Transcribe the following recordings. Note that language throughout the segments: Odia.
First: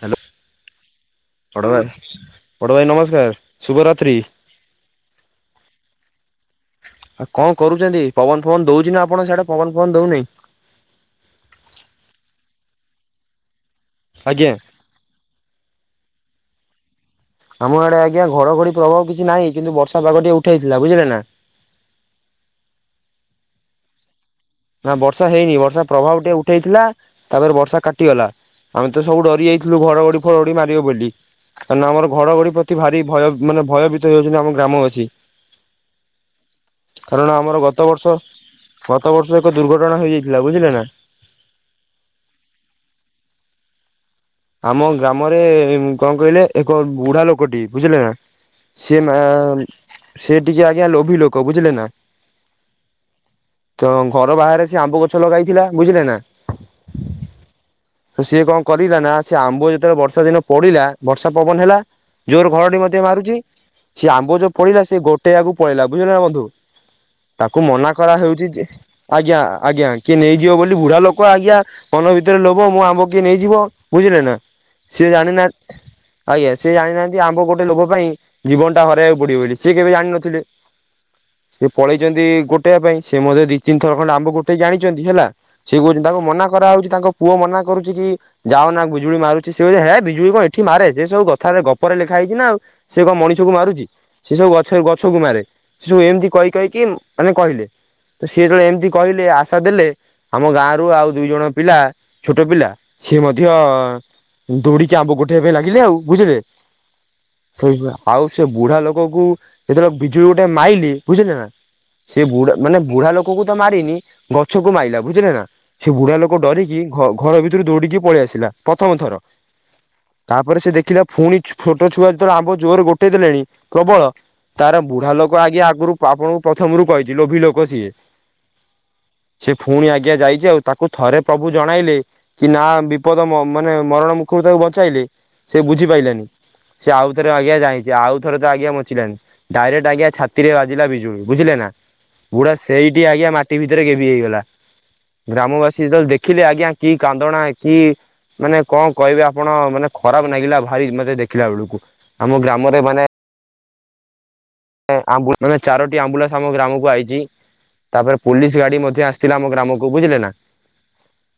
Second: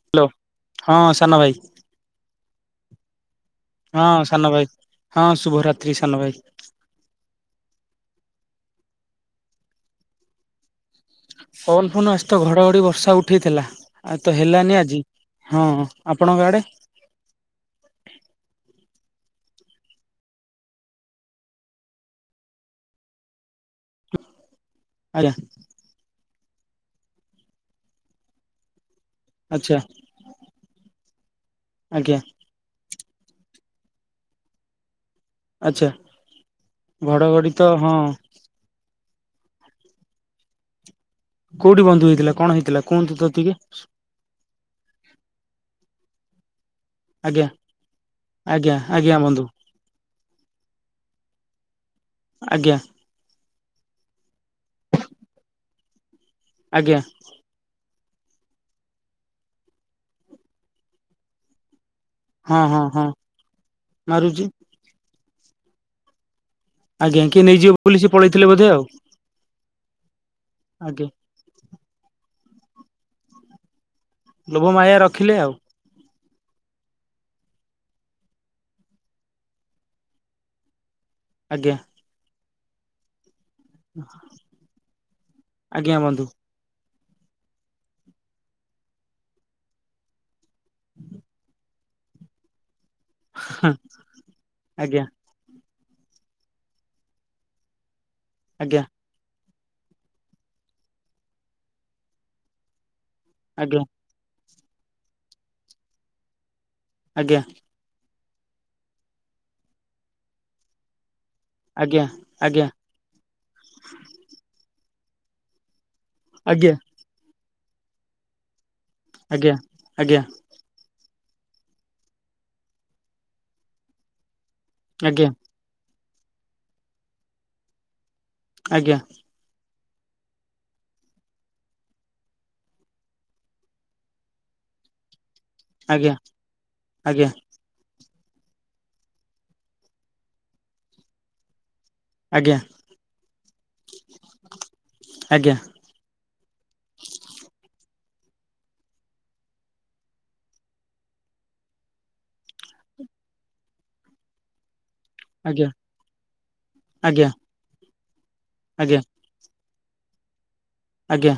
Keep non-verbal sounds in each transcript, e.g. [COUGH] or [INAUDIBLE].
ହ୍ୟାଲୋ ହଁ ସାନ ଭାଇ ବଡବଆ ବଡ ଭାଇ ନମସ୍କାର। ହଁ ଶୁଭରାତ୍ରି। ସାନ ଭାଇ ହଁ ଶୁଭରାତ୍ରି ସାନ ଭାଇ। ଆଉ କଣ କରୁଛନ୍ତି ପବନ ଫବନ ଦଉଛି ନା ଆପଣଙ୍କ ସିଆଡ଼େ ପବନ ଫବନ ଦଉନି। ପବନ ଫବନ ଆଜି ତ ଘଡଘଡି ବର୍ଷା ଉଠେଇଥିଲା ଆଉ ତ ଆଜ୍ଞା ହେଲାନି ଆଜି। ହଁ ଆପଣଙ୍କ ଆଡ଼େ? ଆମ ଆଡେ ଆଜ୍ଞା ଘଡଘଡି ପ୍ରଭାବ କିଛି ନାହିଁ କିନ୍ତୁ ବର୍ଷା ପାଗ ଟିକେ ଉଠେଇଥିଲା ବୁଝିଲେ ନା। ନା ବର୍ଷା ଆଜ୍ଞା ହେଇନି ବର୍ଷା ପ୍ରଭାବ ଟିକେ ଉଠେଇଥିଲା ତାପରେ ବର୍ଷା କାଟିଗଲା। ଆମେ ତ ସବୁ ଡରି ଆଚ୍ଛା ଯାଇଥିଲୁ ଘଡଘଡି ଫଡଘଡି ମାରିବ ବୋଲି କାହିଁକ ନା ଆମର ଆଜ୍ଞା ଘଡଘଡି ପ ଅତି ଭାରି ଭୟ ମାନେ ଭୟଭୀତ ହେଇଯାଉଛନ୍ତି ଆମ ଗ୍ରାମବାସୀ। ଆଚ୍ଛା କାରଣ ଘଡଘଡି ଆମର ତ ଗତ ହଁ ବର୍ଷ ଗତ ବର୍ଷ ଏକ ଦୁର୍ଘଟଣା ହେଇଯାଇଥିଲା ବୁଝିଲେ ନା। କୋଉଠି ବନ୍ଧୁ ହେଇଥିଲା କଣ ହେଇଥିଲା କୁହନ୍ତୁ ତ ଟିକେ? ଆମ ଗ୍ରାମରେ କଣ କହିଲେ ଏକ ବୁଢା ଆଜ୍ଞା ଲୋକଟି ବୁଝିଲେ ନା। ଆଜ୍ଞା ସେ ମା ଆଜ୍ଞା ବନ୍ଧୁ ସେ ଟିକେ ଆଜ୍ଞା ଲୋଭି ଲୋକ ବୁଝିଲେ ନା। ଆଜ୍ଞା। ତ ଘର ବାହାରେ ସେ ଆମ୍ବ ଗଛ ଲଗାଇଥିଲା ବୁଝିଲେ ନା। ଆଜ୍ଞା। ତ ସିଏ କଣ କରିଲା ନା ସେ ଆମ୍ବ ଯେତେବେଳେ ବର୍ଷା ଦିନ ପଡିଲା ବର୍ଷା ପବନ ହେଲା। ଯୋର ହଁ ଘଡ଼ଘଡ଼ି ହଁ ମଧ୍ୟ ହଁ ମାରୁଛି ସେ ଆମ୍ବ ମାରୁଛି ଯୋଉ ପଡ଼ିଲା ସେ ଗୋଟେଇବାକୁ ପଳେଇଲା ବୁଝିଲ ନା ବନ୍ଧୁ। ଆଜ୍ଞା କିଏ ତାକୁ ନେଇଯିବ ମନା ବୋଲି ସେ କରାହଉଛି ପଳେଇଥିଲେ ଯେ। ବୋଧେ ଆଉ ଆଜ୍ଞା ଆଜ୍ଞା କିଏ ନେଇଯିବ ବୋଲି ବୁଢା ଲୋକ ଆଜ୍ଞା ମନ ଭିତରେ ଲୋଭ ମୋ ଆମ୍ବ କିଏ ନେଇଯିବ। ବୁଝିଲ ନା ଲୋଭ ମାୟା ସେ ରଖିଲେ ଆଉ ଜାଣିନାହାନ୍ତି। ଆଜ୍ଞା ସିଏ ଜାଣିନାହାନ୍ତି ଆମ୍ବ ଗୋଟେ ଲୋଭ ପାଇଁ ଜୀବନ ଟା ହରାଇବାକୁ ପଡିବ ବୋଲି ସେ କେବେ ଜାଣିନଥିଲେ। ସେ ଆଜ୍ଞା ପଳେଇଛନ୍ତି ଗୋଟେଇବା ପାଇଁ ସେ ମଧ୍ୟ ତିନଥର ଖଣ୍ଡେ ଆମ୍ବ ଗୋଟେଇକି ଜାଣିଛନ୍ତି ହେଲା ସେ ଆଜ୍ଞା କହୁଛନ୍ତି ତାଙ୍କୁ ବନ୍ଧୁ ମନା କରାହଉଛି ତାଙ୍କ ପୁଅ ମନା କରୁଛି କି। ଯାଉ ନା ବିଜୁଳି ମାରୁଛି ସେ କହୁଚି ହେ ବିଜୁଳି କଣ ଏଠି ମାରେ ସେ ସବୁ କଥାରେ ଗପରେ ଲେଖା ହେଇଛି ନା ଆଉ। ସେ କଣ ମଣିଷ କୁ ମାରୁଛି ସେ ସବୁ ଗଛ ରେ ଆଜ୍ଞା ଗଛ କୁ ମାରେ। ସେ ସବୁ ଏମିତି କହି କହିକି ମାନେ କହିଲେ ତ ସିଏ ଯେତେବେଳେ ଆଜ୍ଞା ଏମିତି କହିଲେ ଆ ଆଶା ଦେଲେ ଆମ ଗାଁ ରୁ ଆଉ ଦୁଇ ଜଣ ପିଲା ଛୋଟ ପିଲା ସିଏ ମଧ୍ୟ ଆଜ୍ଞା ଦୌଡିିକି ଆମ୍ବ ଗୋଟେଇବା ପାଇଁ ଲାଗିଲେ ଆଉ ବୁଝିଲେ। ଆଜ୍ଞା। ଏଇ ଭଳିଆ ଆଉ ସେ ବୁଢା ଲୋକ କୁ ଯେତେବେଳେ ବିଜୁଳି ଗୋଟେ ମାଇଲି ବୁଝିଲେ ନା। ଆଜ୍ଞା ସେ ବୁଢା ଆଜ୍ଞା ମାନେ ବୁଢା ଲୋକକୁ ତ ମାରିନି ଗଛକୁ ମାଇଲା ବୁଝିଲେ ନା ସେ ବୁଢା ଲୋ ଲୋକ ଆଜ୍ଞା ଡରିକି ଘ-ଘର ଭିତରୁ ଦୌଡିକି ପଳେଇ ଆସିଲା ପ୍ରଥମ ଥର। ଆଜ୍ଞା ଆଜ୍ଞା। ତାପରେ ସେ ଦେଖିଲା ପୁଣି ଛୋଟ ଛୁଆ ଯେତେବେଳେ ଆମ୍ବ ଜୋରରେ ଗୋଟେଇ ଦେଲେଣି ପ୍ରବଳ। ତାର ବୁଢା ଲୋକ ଆଜ୍ଞା ଆଗରୁ ଆପଣଙ୍କୁ ପ୍ରଥମରୁ କହିଛି ଲୋଭି ଲୋକ ସିଏ। ଆଜ୍ଞା। ସେ ପୁଣି ଆଜ୍ଞା ଯାଇଛି ଆଉ ତାକୁ ଥରେ ପ୍ରଭୁ ଜଣାଇଲେ କି ନା ବି ବିପଦ ମ ମାନେ ମରଣ ମୁଖରୁ ତାକୁ ବଚାଇଲେ ସେ ବୁଝି ଆଜ୍ଞା ପାଇଲାନି ସେ ଆଉଥରେ ଆଜ୍ଞା ଯାଇ ଯେ ଆଉ ଥର ତ ଆଜ୍ଞା ବଞ୍ଚିଲାନି ଡାଇରେକ୍ଟ ଆଜ୍ଞା ଛାତିରେ ବାଜିଲା ବିଜୁଳି ବୁଝିଲେ ନା। ଆଜ୍ଞା ବୁଢ଼ୀ ସେଇଠି ଆଜ୍ଞା ମାଟି ଭିତରେ ଗେବି ହେଇଗଲା ଆଜ୍ଞା ଆଜ୍ଞା ଗ୍ରାମବା ସିଏ ଯେତେବେଳେ ଦେଖିଲେ ଆଜ୍ଞା କି କାନ୍ଦଣା କି ମାନେ କଣ କହିବେ ଆପଣ ମାନେ ଖରାପ ନାଗିଲା ଭାରି ମତେ ଦେଖିଲା ବେଳକୁ। ଆମ ଗ୍ରାମରେ ମାନେ ଆ ମାନେ ଚାରୋଟି ଆମ୍ବୁଲାନ୍ସ ଆମ ଗ୍ରାମକୁ ଆଇଛି ଆଜ୍ଞା ତାପରେ ପୋଲିସ ଆଜ୍ଞା ଗାଡି ଆଜ୍ଞା ମଧ୍ୟ ଆସି ଥିଲା ଆମ ଗ୍ରାମକୁ ବୁଝିଲେ ନା। ଆଜ୍ଞା।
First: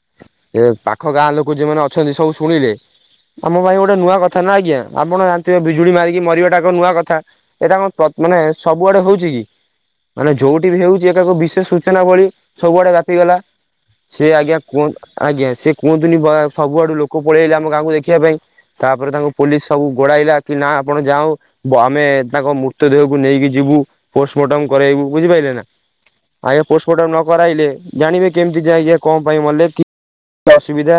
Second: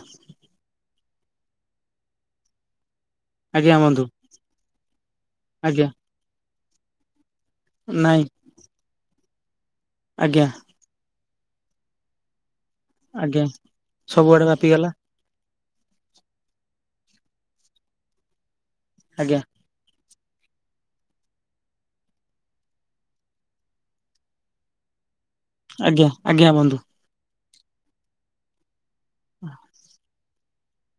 ଏ ପାଖ ଗାଁ ଲୋକ ଯଉମାନେ ଅଛନ୍ତି ସବୁ ଶୁଣିଲେ ଆମ ଆଜ୍ଞା ପାଇଁ ଗୋଟେ ବନ୍ଧୁ ନୂଆ କ କଥା ନା ଆଜ୍ଞା ଆପଣ ଜାଣିଥିବେ ଆଜ୍ଞା ବିଜୁଳି ମାରିକି ମରିବାଟା ଏକ ନୂଆ କଥା ଏଇଟା କଣ ପ ନାଇଁ ଏ ସବୁଆଡେ ହଉଛି କି ମାନେ ଆଜ୍ଞା ଯୋଉଠି ବି ହଉଛି ଏକାକୁ ବିଶେଷ ସୂଚନା ଭଳି ସବୁଆଡେ ବା ହେଇଗଲା ଆଜ୍ଞା ସିଏ ସବୁଆଡେ ଆଜ୍ଞା କୁହ ବ୍ୟାପିଗଲା ଆଜ୍ଞା ସେ କୁହନ୍ତିନି ବା ସବୁଆଡୁ ଲୋକ ପଳେଇ ଆଇଲେ ଆମ ଗାଁକୁ ଦେଖିବା ପାଇଁ ତାପରେ ତାଙ୍କ ଆଜ୍ଞା ପୋଲିସ ସବୁ ଗୋଡାଇଲା କି ନା ଆପଣ ଯାଓ ବ ଆମେ-ଏ ତାଙ୍କ ମୂ ତ ଦେହକୁ ନେଇକି ଯିବୁ ପୋଷ୍ଟମର୍ଟମ କରାଇବୁ ବୁଝିପାରିଲେ ନା ଆଜ୍ଞା ଆଜ୍ଞା ବନ୍ଧୁ ପୋଷ୍ଟମର୍ଟମ ନ କ କରାଇଲେ ଜାଣିବେ କେମିତି ଯେ ଆଜ୍ଞା କଣ ପାଇଁ ମଲେ କି [UNINTELLIGIBLE] ଅସୁବିଧା।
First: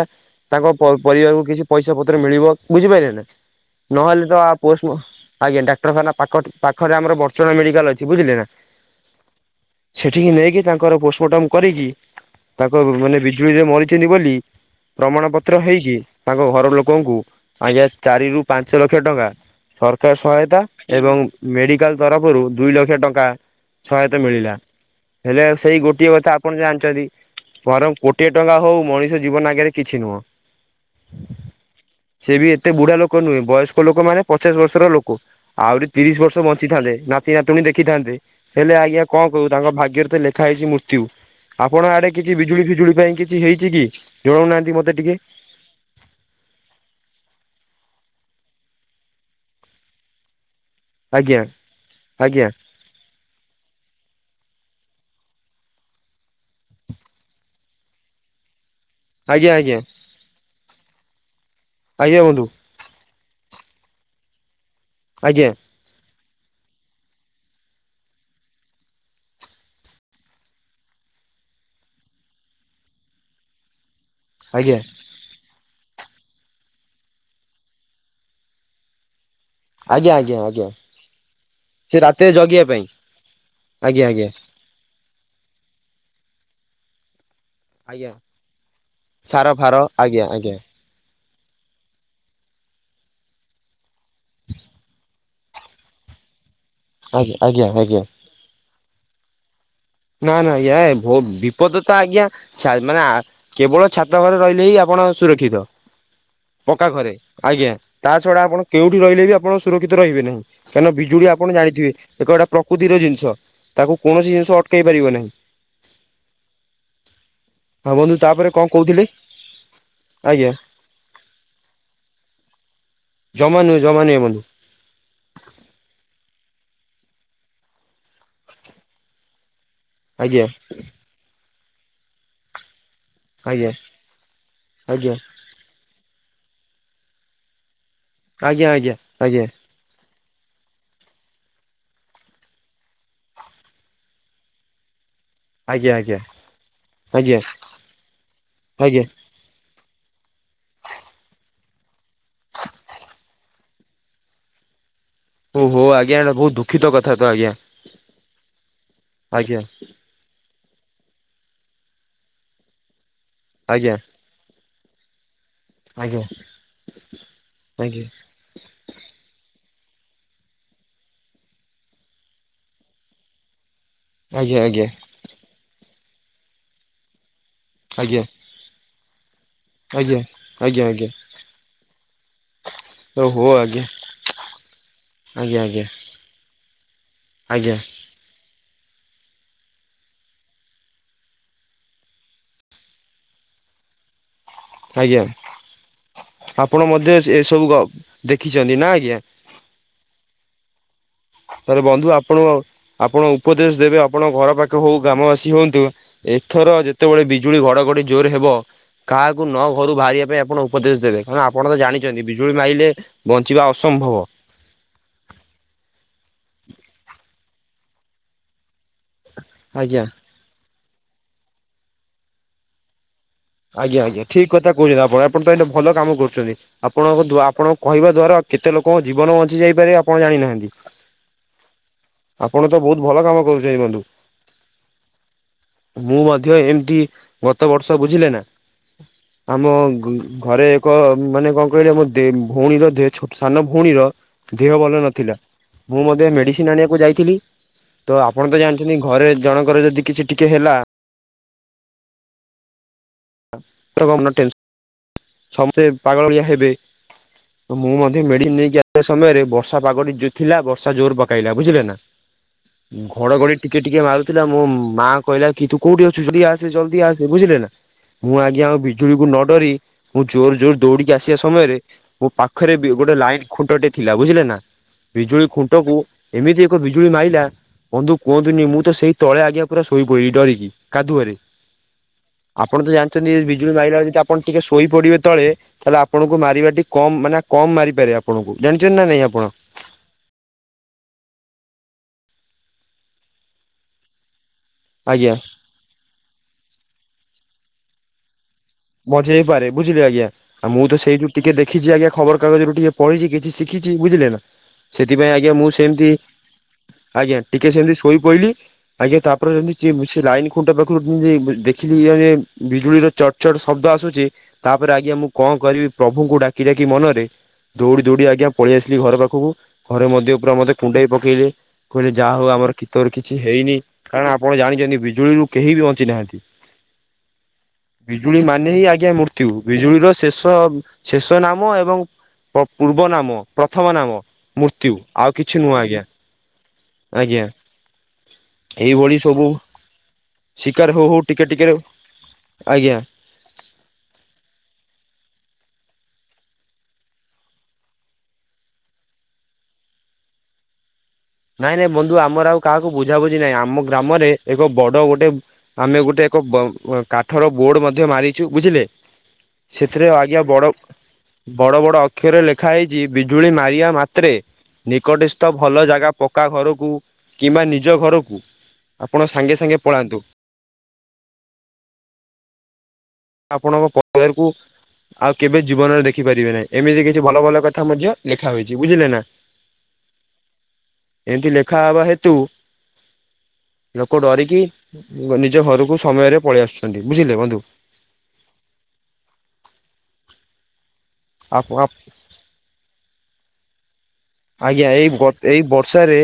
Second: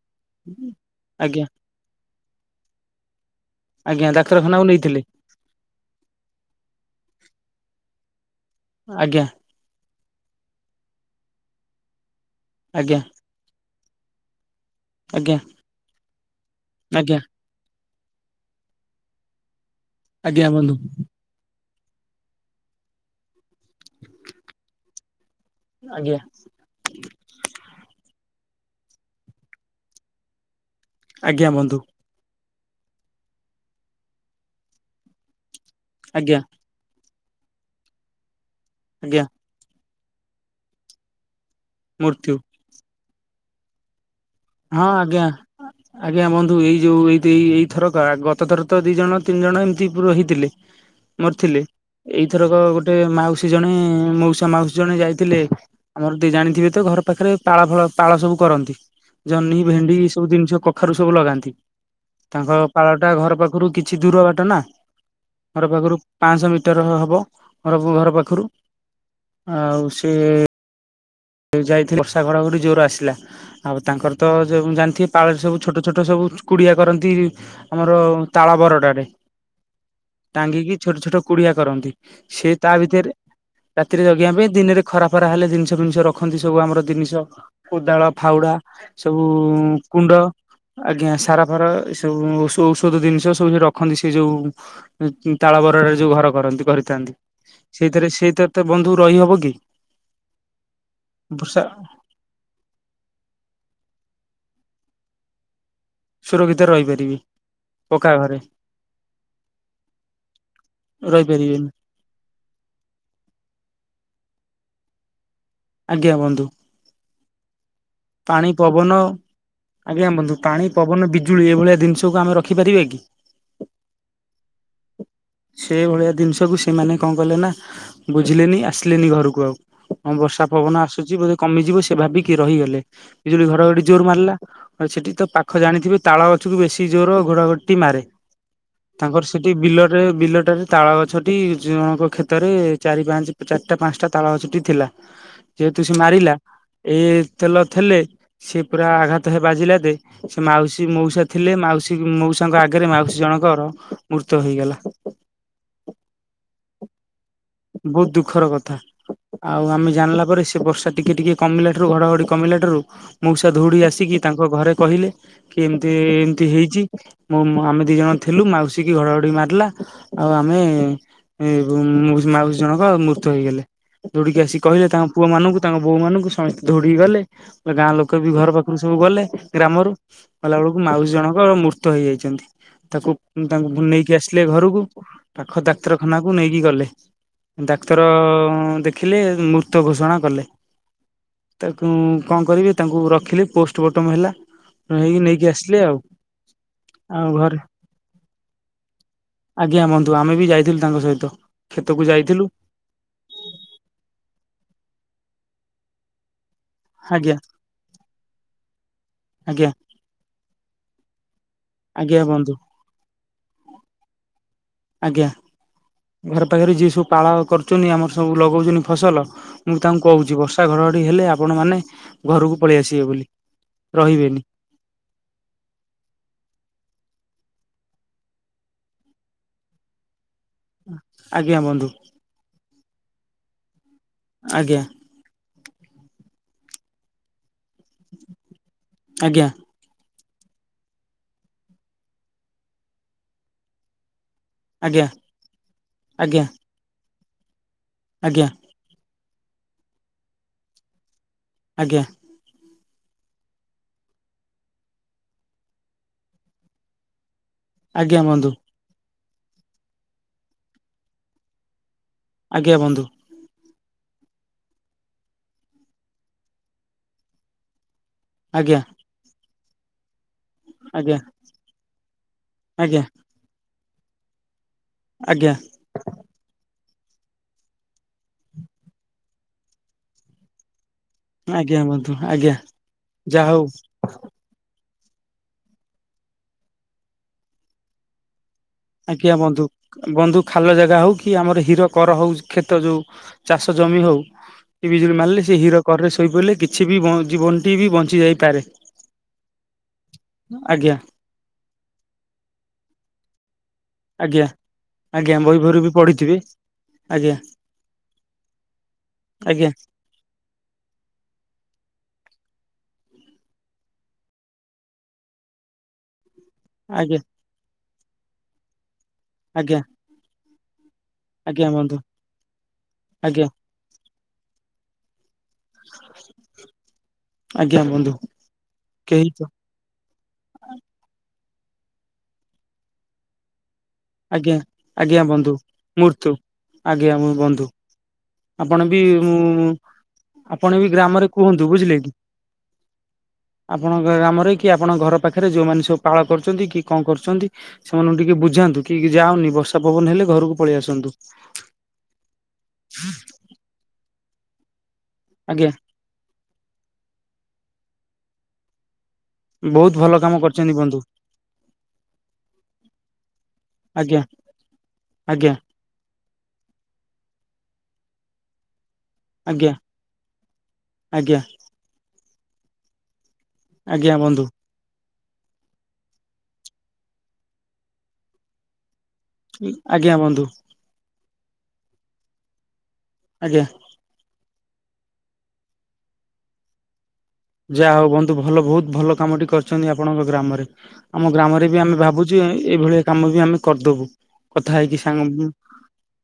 ତାଙ୍କ ପ ପରିବାରକୁ ଆଜ୍ଞା କିଛି ପଇସା ପତ୍ର ମିଳିବ ବୁଝିପାରିଲେ ନା ଆଜ୍ଞା ନହେଲେ ତ ଡାକ୍ତରଖାନାକୁ ପୋଷ୍ଟ ମ ନେଇଥିଲେ ଆଜ୍ଞା ଡାକ୍ତରଖାନା ପାଖ ପାଖରେ ଆମର ବଡ଼ର୍ଚ୍ଚନା ମେଡିକାଲ ଅଛି ବୁଝିଲେ ନା। ଆଜ୍ଞା। ସେଠିକି ନେଇକି ତାଙ୍କର ପୋଷ୍ଟମର୍ଟମ କରିକି ତାଙ୍କ ଆଜ୍ଞା ବ-ବ-ବ ମାନେ ବିଜୁଳିରେ ମରିଛନ୍ତି ବୋଲି ପ୍ରମାଣ ଆଜ୍ଞା ପତ୍ର ହେଇକି ତାଙ୍କ ଘର ଲୋକଙ୍କୁ ଆଜ୍ଞା ଆଜ୍ଞା ଚାରି ରୁ ପାଞ୍ଚ ଲକ୍ଷ ଟଙ୍କା ସରକାର ଆଜ୍ଞା ସହାୟତା ବନ୍ଧୁ ଏବଂ ମେଡ଼ିକାଲ ତରଫରୁ ଦୁଇ ଲକ୍ଷ ଟଙ୍କା ସହାୟତା ମିଳିଲା ହେଲେ ସେଇ ଗୋଟିଏ ଆଜ୍ଞା କଥା ଆପଣ ଜାଣିଛନ୍ତି ବରଂ କୋଟିଏ ଟଙ୍କା ହଉ ମଣିଷ ଜୀବନ ଆଗରେ କିଛି ନୁହଁ। ଆଜ୍ଞା ବନ୍ଧୁ। ସିଏ ବି ଏତେ ବୁଢା ଲୋକ ନୁହେଁ ବୟସ୍କ ଲୋକ ମାନେ ପଚାଶ ବର୍ଷର ଲୋକ ଆହୁରି ତିରିଶ ବର୍ଷ ଆଜ୍ଞା ବଞ୍ଚିଥାନ୍ତେ ନାତି ନାତୁଣୀ ଦେଖିଥାନ୍ତେ। ହେଲେ ଆଜ୍ଞା କଣ କହୁ ତାଙ୍କ ଭାଗ୍ୟରେ ତ ଲେଖା ହେଇଛି ମୃତ୍ୟୁ। ଆପଣଙ୍କ ଆଡେ କିଛି ମୃତ୍ୟୁ ବିଜୁଳି ଫିଜୁଳି ପାଇଁ କିଛି ହେଇଛି କି? ଜଣଉନାହାନ୍ତି ହଁ ମତେ ଟିକେ ଆଜ୍ଞା। ଆଜ୍ଞା ବନ୍ଧୁ ଏଇ ଯୋଉ ଏଇ ଦେ ଏ ଏଇଥର ଗତ ଥର ତ ଦି ଜଣ ତିନି ଜଣ ଏମିତି ପୁରହିଥିଲେ। ଆଜ୍ଞା ମରିଥିଲେ ଆଜ୍ଞା ଏଇଥରକ ଗୋ ଗୋଟେ ମାଉସୀ ଜଣେ-ଏ-ଏ-ଏ ମାଉସା ମାଉସୀ ଜଣେ ଯାଇଥିଲେ ଆମର ଦି ଜାଣିଥିବେ ତ ଘର ପାଖରେ ପାଳ ଫଳ ପାଳ ସବୁ କରନ୍ତି। ଆଜ୍ଞା ଜହ୍ନି, ଆଜ୍ଞା। ଭେଣ୍ଡି ଏ ସବୁ ଜିନିଷ କଖାରୁ ସବୁ ଲଗାନ୍ତି। ଆଜ୍ଞା ବନ୍ଧୁ ତାଙ୍କ ପାଳଟା ଘର ପାଖରୁ କିଛି ଦୂର ବାଟ ନା। ଆଜ୍ଞା। ଘର ପାଖରୁ ପାଆଶହ ମିଟର ହେବ ଘର ଘର ପାଖରୁ ଆଉ ସିଏ-ଏ-ଏ ଯାଇଥିଲେ ବର୍ଷା ଘଡ ଘଡି ଜୋର ଆସିଲା ଆଉ ତାଙ୍କର ତ ଯଉ ଆଜ୍ଞା ଜାଣିଥି ପାଳରେ ସବୁ ଛୋଟ ଛୋଟ ସବୁ କୁଡିଆ କରନ୍ତି-ଇ ଆମର-ଅ ତାଳ ବରଡାରେ। ଆଜ୍ଞା ଆଜ୍ଞା ଆଜ୍ଞା ଟାଙ୍ଗିକି ଛୋଟ ଛୋଟ କୁଡିଆ କରନ୍ତି ସେ ରାତିରେ ସେ ଜଗିବା ତା ପାଇଁ ଭିତରେ ଆଜ୍ଞା ରାତିରେ ଆଜ୍ଞା ଜଗିବା ପାଇଁ ଦିନରେ ଖରା ଫରା ହେଲେ ଜିନିଷ ଫିନିଷ ରଖନ୍ତି ସବୁ ଆମର ଜିନିଷ କୋଦାଳ ଆଜ୍ଞା ଫାଉଡା ସାର ଫାର ସବୁ-ଉ-ଉ-ଉ କୁଣ୍ଡ। ଆଜ୍ଞା ଆଜ୍ଞା ଆଜ୍ଞା ସାର ଫାର ଏ ସବୁ ଔଷ ଔଷଧ ଜିନିଷ ସବୁ ଯେ ରଖନ୍ତି ସେ ଯୋଉ। [UNINTELLIGIBLE] ତାଳ ବରରେ ଯୋଉ ଘର କରନ୍ତି କରିଥାନ୍ତି ଆଜ୍ଞା ଆଜ୍ଞା ଆଜ୍ଞା ସେଇଥିରେ ସେଇଥିର ତ ବନ୍ଧୁ ରହିହବ କି? ନା ନା ୟା ବହୁତ୍ ବର୍ଷା ବିପଦ ତ ଆଜ୍ଞା ଛା ମାନା କେବଳ ଛାତ ଘରେ ରହିଲେ ହିଁ ଆପଣ ସୁରକ୍ଷିତ। ସୁରକ୍ଷିତରେ ପକ୍କା ଘରେ ରହିପାରିବି ତା ପକ୍କା ଘରେ ଛଡା ଆପଣ କେଉଠି ରହିଲେ ବି ଆପଣ ସୁରକ୍ଷିତ ରହିବେ ନାହିଁ। କାରଣ ବିଜୁଳି ଆପଣ ରହିପାରିବେନି ଜାଣିଥିବେ ଏକ ଏଟା ପ୍ରକୃତିର ଜିନିଷ ତାକୁ କୌଣସି ଜିନିଷ ଅଟକେଇ ପାରିବ ନାହିଁ। ଆଜ୍ଞା ବନ୍ଧୁ ହଁ ବନ୍ଧୁ ପାଣି ତାପରେ କଣ ପବନ କହୁଥିଲେ ଆଜ୍ଞା ବନ୍ଧୁ ପାଣି ପବନ, ବିଜୁଳି ଏଇଭଳିଆ ଜିନିଷକୁ ଆମେ ରଖିପାରିବା କି? ଜମା ନୁହେ ଜମା ନୁହେ ବନ୍ଧୁ। [INAUDIBLE] ସେ ଭଳିଆ ଜିନିଷକୁ ସେମାନେ କଣ କଲେ ନା ବୁଝିଲେନି ଆସିଲେନି ଘରକୁ ଆଉ। ହଁ ବର୍ଷା ଆଜ୍ଞା ପବନ ଆସୁଛି ବୋଧେ କମିଯିବ ସେ ଭାବିକି ରହିଗଲେ। ବିଜୁଳି ଘଡ ଆଜ୍ଞା ଘଡି ଜୋର ମାରିଲା ଆଜ୍ଞା ସେଠି ତ ପା ଖ ଜାଣିଥିବେ ତାଳ ଗଛରୁ ବେଶୀ ଜୋର ଘୋଡ଼ଘଡ଼ିଟି ମାରେ। ଆଜ୍ଞା ଆଜ୍ଞା ତାଙ୍କର ଆଜ୍ଞା ସେଠି ବିଲରେ ବିଲଟାରେ ତାଳ ଗଛ ଟି ଜଣଙ୍କ କ୍ଷେତରେ ଚାରି ପାଞ୍ଚ ଚାରିଟା ପାଞ୍ଚଟା ତାଳ ଗଛଟି ଥିଲା।। ଯେହେତୁ ଆଜ୍ଞା ସେ ଆଜ୍ଞା ମାରିଲା ଏ ଆଜ୍ଞା ତେଲ ଥିଲେ ସିଏ ପୁରା ଆଜ୍ଞା ଆଘାତ ହେ ବାଜିଲା ଦେ ସେ ମାଉସୀ ମଉସା ଥିଲେ ମାଉସୀ ମଉସାଙ୍କ ଆଗରେ ମାଉସୀ ଜଣଙ୍କର ମୃତ୍ୟୁ ହେଇଗଲା। ଓହୋ ଆଜ୍ଞା ଏଟା ବହୁତ ଦୁଃଖିତ କଥା ତ ଆଜ୍ଞା। ବହୁତ ଦୁଃଖର କଥା ଆଜ୍ଞା ଆଉ ଆମେ ଜାଣିଲା ପରେ ସେ ବର୍ଷା ଟିକେ ଟିକେ କମିଲା ଠାରୁ ଘଡଘଡି କମିଲା ଠାରୁ ମଉସା ଧଉଡି ଆଜ୍ଞା ଆସିକି ତାଙ୍କ ଘରେ କହିଲେ। କି ଏମତି ଆଜ୍ଞା ଏମତି ହେଇଛି ମୋ ଆମେ ଦି ଜଣ ଥିଲୁ ମାଉସୀ କି ଘଡଘଡି ମାରିଲା ଆଉ ଆମେ ଏ ମୋ ମାଉସୀ ଜଣଙ୍କ ମୃତ୍ୟ ହେଇଗଲେ ଦୌଉଡିକି ଆସି ଆଜ୍ଞା ଆଜ୍ଞା ଆଜ୍ଞା କହିଲେ ତାଙ୍କ ପୁଅମାନଙ୍କୁ ତାଙ୍କ ବୋଉମାନଙ୍କୁ ସମସ୍ତେ ଧୌଡିକି ଗଲେ। ଗାଁ ଲୋକ ଆଜ୍ଞା ବି ଘର ପାଖରୁ ସବୁ ଗଲେ ଗ୍ରାମରୁ। ଆଜ୍ଞା ଗଲା ଆଜ୍ଞା ବେଳକୁ ଆଜ୍ଞା ମାଉସୀ ଜଣଙ୍କ ମୃତ ହେଇଯାଇଛନ୍ତି। ତାକୁ ଓହୋ ଆଜ୍ଞା ତାଙ୍କୁ ନେଇକି ଆସିଲେ ଘରକୁ ଆଜ୍ଞା ପାଖ ଡାକ୍ତରଖାନାକୁ ନେଇକି ଗଲେ। ଆଜ୍ଞା ଡାକ୍ତର ଦେଖିଲେ ମୃତ ଘୋଷଣା କଲେ। ତାକୁ କଣ କରିବେ ତାଙ୍କୁ ରଖିଲେ ପୋଷ୍ଟମର୍ଟମ ହେଲା। ହେଇକି ଆଜ୍ଞା ନେଇକି ଆସିଲେ ଆଉ। ଆପଣ ମଧ୍ୟ ଆଉ ଘରେ ଏସବୁ ଗ ଦେଖିଛନ୍ତି ନା ଆଜ୍ଞା? ଆଜ୍ଞା ବନ୍ଧୁ ଆମେ ବି ଯାଇଥିଲୁ ତାଙ୍କ ସହିତ। ଏରେ କ୍ଷେତକୁ ବନ୍ଧୁ ଆପଣ ଯାଇଥିଲୁ ଆପଣ ଉପଦେଶ ଦେବେ ଆପଣ ଘର ପାଖ ହଉ ଗ୍ରାମବାସୀ ହଅନ୍ତୁ ଏଥର ଯେତେ ଯେତେବେଳେ ଆଜ୍ଞା ବିଜୁଳି ଘଡ଼ଘଡ଼ି ଜୋର ହେବ କାହାକୁ ନ ଆଜ୍ଞା ଘରୁ ବାହାରିବା ପାଇଁ ଆପଣ ଉପଦେଶ ଦେବେ। ମାନେ ଆପଣ ତ ଆଜ୍ଞା ଜାଣିଛନ୍ତି ବନ୍ଧୁ ବିଜୁଳି ମାରିଲେ ବଞ୍ଚିବା ଅସମ୍ଭବ। ଆଜ୍ଞା ଘରେ ପାଖରେ ଯିଏ ସବୁ ପାଳ କରୁଛନ୍ତି ଆମର ସବୁ ଲଗାଉଛନ୍ତି ଫସଲ। ମୁଁ ଆଜ୍ଞା ତାଙ୍କୁ କହୁଛି ବର୍ଷା ଘଡଘଡି ହେଲେ ଆପଣ ମାନେ ଘରକୁ ପଳେଇ ଆସିବେ ବୋଲି। ଆଜ୍ଞା ଆଜ୍ଞା ରହିବେନି ଠିକ୍ କଥା କହୁଛନ୍ତି ଆପଣ ଆପଣ ତ ଏତେ ଭଲ କାମ କରୁଛନ୍ତି। ଆପଣଙ୍କ ଦ୍ୱା ଆପଣଙ୍କ କହିବା ଦ୍ଵାରା କେତେ ଲୋକଙ୍କ ଜୀବନ ବଞ୍ଚି ଯାଇପାରେ ଆପଣ ଜାଣିନାହାନ୍ତି? ଆଜ୍ଞା ବନ୍ଧୁ। ଆପଣ ତ ବହୁତ ଭଲ କାମ କରୁଛନ୍ତି ବନ୍ଧୁ। ଆଜ୍ଞା। ମୁଁ ମଧ୍ୟ ଏମିତି ଗତ ବର୍ଷ ବୁଝିଲେ ନା ଆଜ୍ଞା ଆମ ଘରେ ଙ୍କ ମାନେ କଣ କହିଲେ ଆମ ଦେ ଭଉଣୀର ଦେ ଛୋ ସାନ ଭଉଣୀର ଦେହ ଭଲ ଆଜ୍ଞା ନଥିଲା ମୁଁ ମଧ୍ୟ ଆଜ୍ଞା ମେଡ଼ିସିନ ଆଣିବାକୁ ଯାଇଥିଲି ତ ଆଜ୍ଞା ଆପଣ ତ ଜାଣି ନି ଘରେ ଜଣଙ୍କର ଯଦି କିଛି ଟିକେ ହେଲା। ଆଜ୍ଞା। [UNINTELLIGIBLE] ସମସ୍ତେ ପାଗଳ ଭଳିଆ ହେବେ ମୁଁ ଆଜ୍ଞା ମଧ୍ୟ ବନ୍ଧୁ ମେଡିନ ନେଇକି ଆ ସମୟରେ ବର୍ଷା ପାଗଟି ଯଉ ଥିଲା ବର୍ଷା ଜୋର ପକାଇଲା ବୁଝିଲେ ନା ଆଜ୍ଞା ବନ୍ଧୁ ଘଡଘଡି ଟିକେ ଟିକେ ମାରୁଥିଲା ମୋ ମା କହିଲା କି ତୁ କୋଉଠି ଅଛୁ ଯଦି ଆସେ ଜଲଦି ଆସେ ବୁଝିଲେ ନା। ମୁଁ ଆଜ୍ଞା ଆ ବିଜୁଳିକୁ ନ ଡରି ମୁଁ ଜୋରେ ଜୋରେ ଦୌଡିକି ଆଜ୍ଞା ଆସିବା ସମୟରେ ମୋ ପାଖରେ ଵି ଆଜ୍ଞା ଗୋଟେ ଲାଇନ ଖୁଣ୍ଟଟେ ଥିଲା ବୁଝିଲେ ନା ବିଜୁଳି ଆଜ୍ଞା ଖୁଣ୍ଟକୁ ଏମିତି ଏକ ବିଜୁଳି ମାଇଲା ବନ୍ଧୁ କୁହନ୍ତୁନି ମୁଁ ତ ସେଇ ତଳେ ଆଜ୍ଞା ପୁରା ସୋଇ ପଡିଲି ଡରିକି କାଦୁଅରେ। ଆଜ୍ଞା ବନ୍ଧୁ ଆଜ୍ଞା ଆପଣ ତ ଜାଣିଛନ୍ତି ଯାହା ହଉ ବିଜୁଳି ମାଇଲାବେଳେ ଆପ୍ ଆପଣ ଟିକେ ଶୋଇ ପଡିବେ ତଳେ ତାହେଲେ ଆପଣଙ୍କୁ ମାରିବାଟା ଟିକେ କମ ମାନେ କମ ମାରିପାରେ। ଆପଣକୁ ଜାଣିଛନ୍ତି ନା ନାଇଁ ଆଜ୍ଞା ଆପଣ ବନ୍ଧୁ ବନ୍ଧୁ ଖାଲ ଜାଗା ହଉ କି ଆମର ହୀର କର ହଉଛି କ୍ଷେତ ଯୋଉ ଚାଷ ଜମି ହଉ। ସେ ବିଜୁଳି ଆଜ୍ଞା। ମାରିଲେ ସେ ହିର କରରେ ଶୋଇ ପଡ଼ିଲେ କିଛି ବି ଜୀବନଟି ବି ବଞ୍ଚି ଯାଇପାରେ। ମଝେ ହେଇପାରେ ବୁଝିଲେ ଆଜ୍ଞା ମୁଁ ତ ସେଇଠୁ ଟିକେ ଦେଖିଛି ଆଜ୍ଞା ଖବର କାଗଜରୁ ଟିକେ ପଢିଛି କିଛି ସି କିଛି ବୁଝିଲେ ନା ଆଜ୍ଞା ସେଥିପାଇଁ ଆଜ୍ଞା ମୁଁ ବହିଭରୁ ବି ସେମତି ପଢିଥିବେ ଆଜ୍ଞା ଟିକେ ସେମିତି ଶୋଇ ପହିଲି ଆଜ୍ଞା ତାପରେ ଯେମିତ ସେ ଲାଇନ୍ ଖୁଣ୍ଟ ପାଖରୁ [UNINTELLIGIBLE] ଦେଖିଲି ବିଜୁଳିର ଚଟ୍ ଚଡ଼ ଚଡ୍ ଶବ୍ଦ ଆସୁଛି ତାପରେ ଆଜ୍ଞା ମୁଁ କଣ କରିବି ପ୍ରଭୁଙ୍କୁ ଡାକି ଡାକି ଆଜ୍ଞା ମନରେ ଦୌଡି ଦୌଡି ଆଜ୍ଞା ପଳେଇ ଆସିଲି ଘର ପାଖକୁ ଆଜ୍ଞା ଘରେ ମଧ୍ୟ ପୁରା ମତେ କୁଣ୍ଡ ପ ଇବେ ଆଜ୍ଞା ବନ୍ଧୁ କହିଲେ ଯାହା ହଉ ଆମର କୀ ତୋର କିଛି ଆଜ୍ଞା ହେଇନି କାରଣ ଆପଣ ଜାଣିଚନ୍ତି ବିଜୁଳିରୁ କେହି ବି ବଞ୍ଚି ନାହାଁନ୍ତି। ଆଜ୍ଞା। ବନ୍ଧୁ ବିଜୁଳି ମାନେ ହିଁ ଆଜ୍ଞା କେହି ତ ମୃତ୍ୟୁ। ବିଜୁଳିର ଶେଷ ଶେଷ ନାମ ଏବଂ ପ ପୂର୍ବ ନାମ ପ୍ରଥମ ନାମ। ଆଜ୍ଞା ମୃତ୍ୟୁ ଆଜ୍ଞା ଆଉ ବନ୍ଧୁ କିଛି ନୁହଁ ଆଜ୍ଞା ମୃତ୍ୟୁ ଆଜ୍ଞା। ଆପଣ ବି ଏଇଭଳି ସବୁ ଆପଣ ବି ଶିକାର ହଉ ହଉ ଗ୍ରାମରେ ଟିକେ କୁହନ୍ତୁ ଟିକେ ବୁଝିଲେ କି ଆଜ୍ଞା। ଆପଣଙ୍କ ଗାମରେ କି ଆପଣଙ୍କ ଘର ପାଖରେ ଯୋଉମାନେ ସବୁ ପାଳ କରୁଛନ୍ତି କି କଣ କରୁଛନ୍ତି ସେମାନଙ୍କୁ ଟିକେ ବୁଝାନ୍ତୁ କି ଯାଅନି। ବର୍ଷା ପବନ ହେଲେ ଘରକୁ ପଳେଇ ଆସନ୍ତୁ। ନାଇଁ ନାଇଁ ବନ୍ଧୁ ଆମର ଆଉ କାହାକୁ ବୁଝାବୁଝି ନାହିଁ। ଆମ ଗ୍ରାମରେ ଏକ ବଡ ଗୋଟେ ଆଜ୍ଞା। ଆମେ ଗୋଟେ ଏକ କାଠର ବୋର୍ଡ ମଧ୍ୟ ମାରିଚୁ, ବୁଝିଲେ ବହୁତ ଭଲ ସେଥିରେ କାମ ଆଜ୍ଞା ବଡ କରିଛନ୍ତି ବନ୍ଧୁ ବଡ ବଡ ଅକ୍ଷରରେ ଲେଖା ହେଇଚି ବିଜୁଳି ମାରିବା ଆଜ୍ଞା ମାତ୍ରେ ନିକଟସ୍ଥ ଆଜ୍ଞା ଭଲ ଜାଗା ପକ୍କା ଘରକୁ କିମ୍ବା ନିଜ ଘରକୁ ଆପଣ ସାଙ୍ଗେ ଆଜ୍ଞା ସାଙ୍ଗେ ପଳାନ୍ତୁ। ଆଜ୍ଞା। ଆପଣଙ୍କ ଆଜ୍ଞା ବନ୍ଧୁ। ପରିବାରକୁ ଆଉ କେବେ ଜୀବନରେ ଦେଖିପାରିବେ ନାହିଁ ଏମିତି କିଛି ଭଲ ଭଲ କଥା ମଧ୍ୟ ଲେଖା ହୋଇଚି ବୁଝିଲେ ନା। ଆଜ୍ଞା ବନ୍ଧୁ। ଏମିତି ଲେଖାହବା ହେତୁ ଆଜ୍ଞା। ଲୋକ ଡରିକି ନିଜ ଘରକୁ ସମୟରେ ପଳେଇ ଆସୁଚନ୍ତି ବୁଝିଲେ ବନ୍ଧୁ। ଯାହା ହଉ ବନ୍ଧୁ ଭଲ ବହୁତ ଭଲ କାମ ଟି କରିଚନ୍ତି ଆପଣଙ୍କ ଗ୍ରାମରେ ଆମ ଆପ ଗ୍ରାମରେ ବି ଆମେ ଭାବୁଚୁ ଯେ ଏଇଭଳିଆ କାମ ବି ଆମେ କରିଦେବୁ। ଆଜ୍ଞା ଏଇ ବ ଏଇ ବର୍ଷାରେ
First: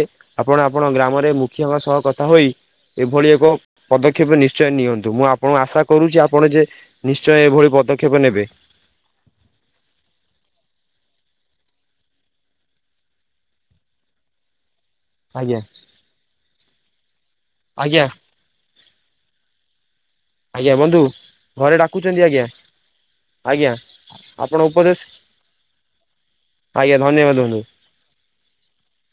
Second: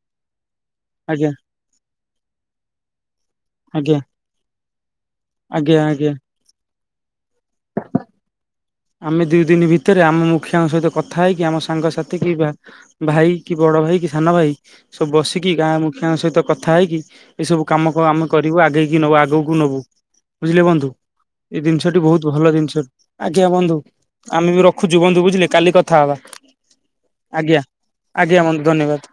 ଆପଣ ଆପଣ ଆଜ୍ଞା ଗ୍ରାମରେ ମୁଖ୍ୟ ଙ୍କ ସହ କଥା ହୋଇ ଏଭଳି ଏକ ପଦକ୍ଷେପ ନିଶ୍ଚୟ ନିଅନ୍ତୁ ମୁଁ ଆପଣଙ୍କୁ ଆଜ୍ଞା ଆଶା ଆଜ୍ଞା। କରୁଚି ଆପଣ ଯେ ନିଶ୍ଚୟ ଏଭଳି ପଦକ୍ଷେପ ନେବେ। ଆମେ ଦି ଦିନ ଭିତରେ ଆମ ମୁଖିଆଙ୍କ ସହିତ କଥା ହେଇକି ଆମ ସାଙ୍ଗସାଥି କି ବା ଭାଇ କି ବଡ ଭାଇ କି ସାନ ଭାଇ ସବୁ ବସିକି ଆଜ୍ଞା ଗାଁ ମୁଖିଆଙ୍କ ସହିତ କଥା ହେଇକି ଏଇ ସବୁ କାମ ଆଜ୍ଞା କଣ ଆମେ କରିବୁ ଆଗେଇକି ନବୁ ଆଗକୁ ନବୁ। ଆଜ୍ଞା ବନ୍ଧୁ ଏଇ ଘରେ ଜିନିଷଟି ବହୁତ ଡାକୁଚନ୍ତି ଭଲ ଆଜ୍ଞା। ଜିନିଷ ଆଜ୍ଞା ବନ୍ଧୁ ଆମେ ଆପଣ ବି ଉପଦେଶ ରଖୁଚୁ ବନ୍ଧୁ ବୁଝିଲେ କାଲି କଥା ହବା ଆଜ୍ଞା ଧନ୍ୟବାଦ ବନ୍ଧୁ। ଆଜ୍ଞା। ଆଜ୍ଞା ବନ୍ଧୁ ଧନ୍ୟବାଦ।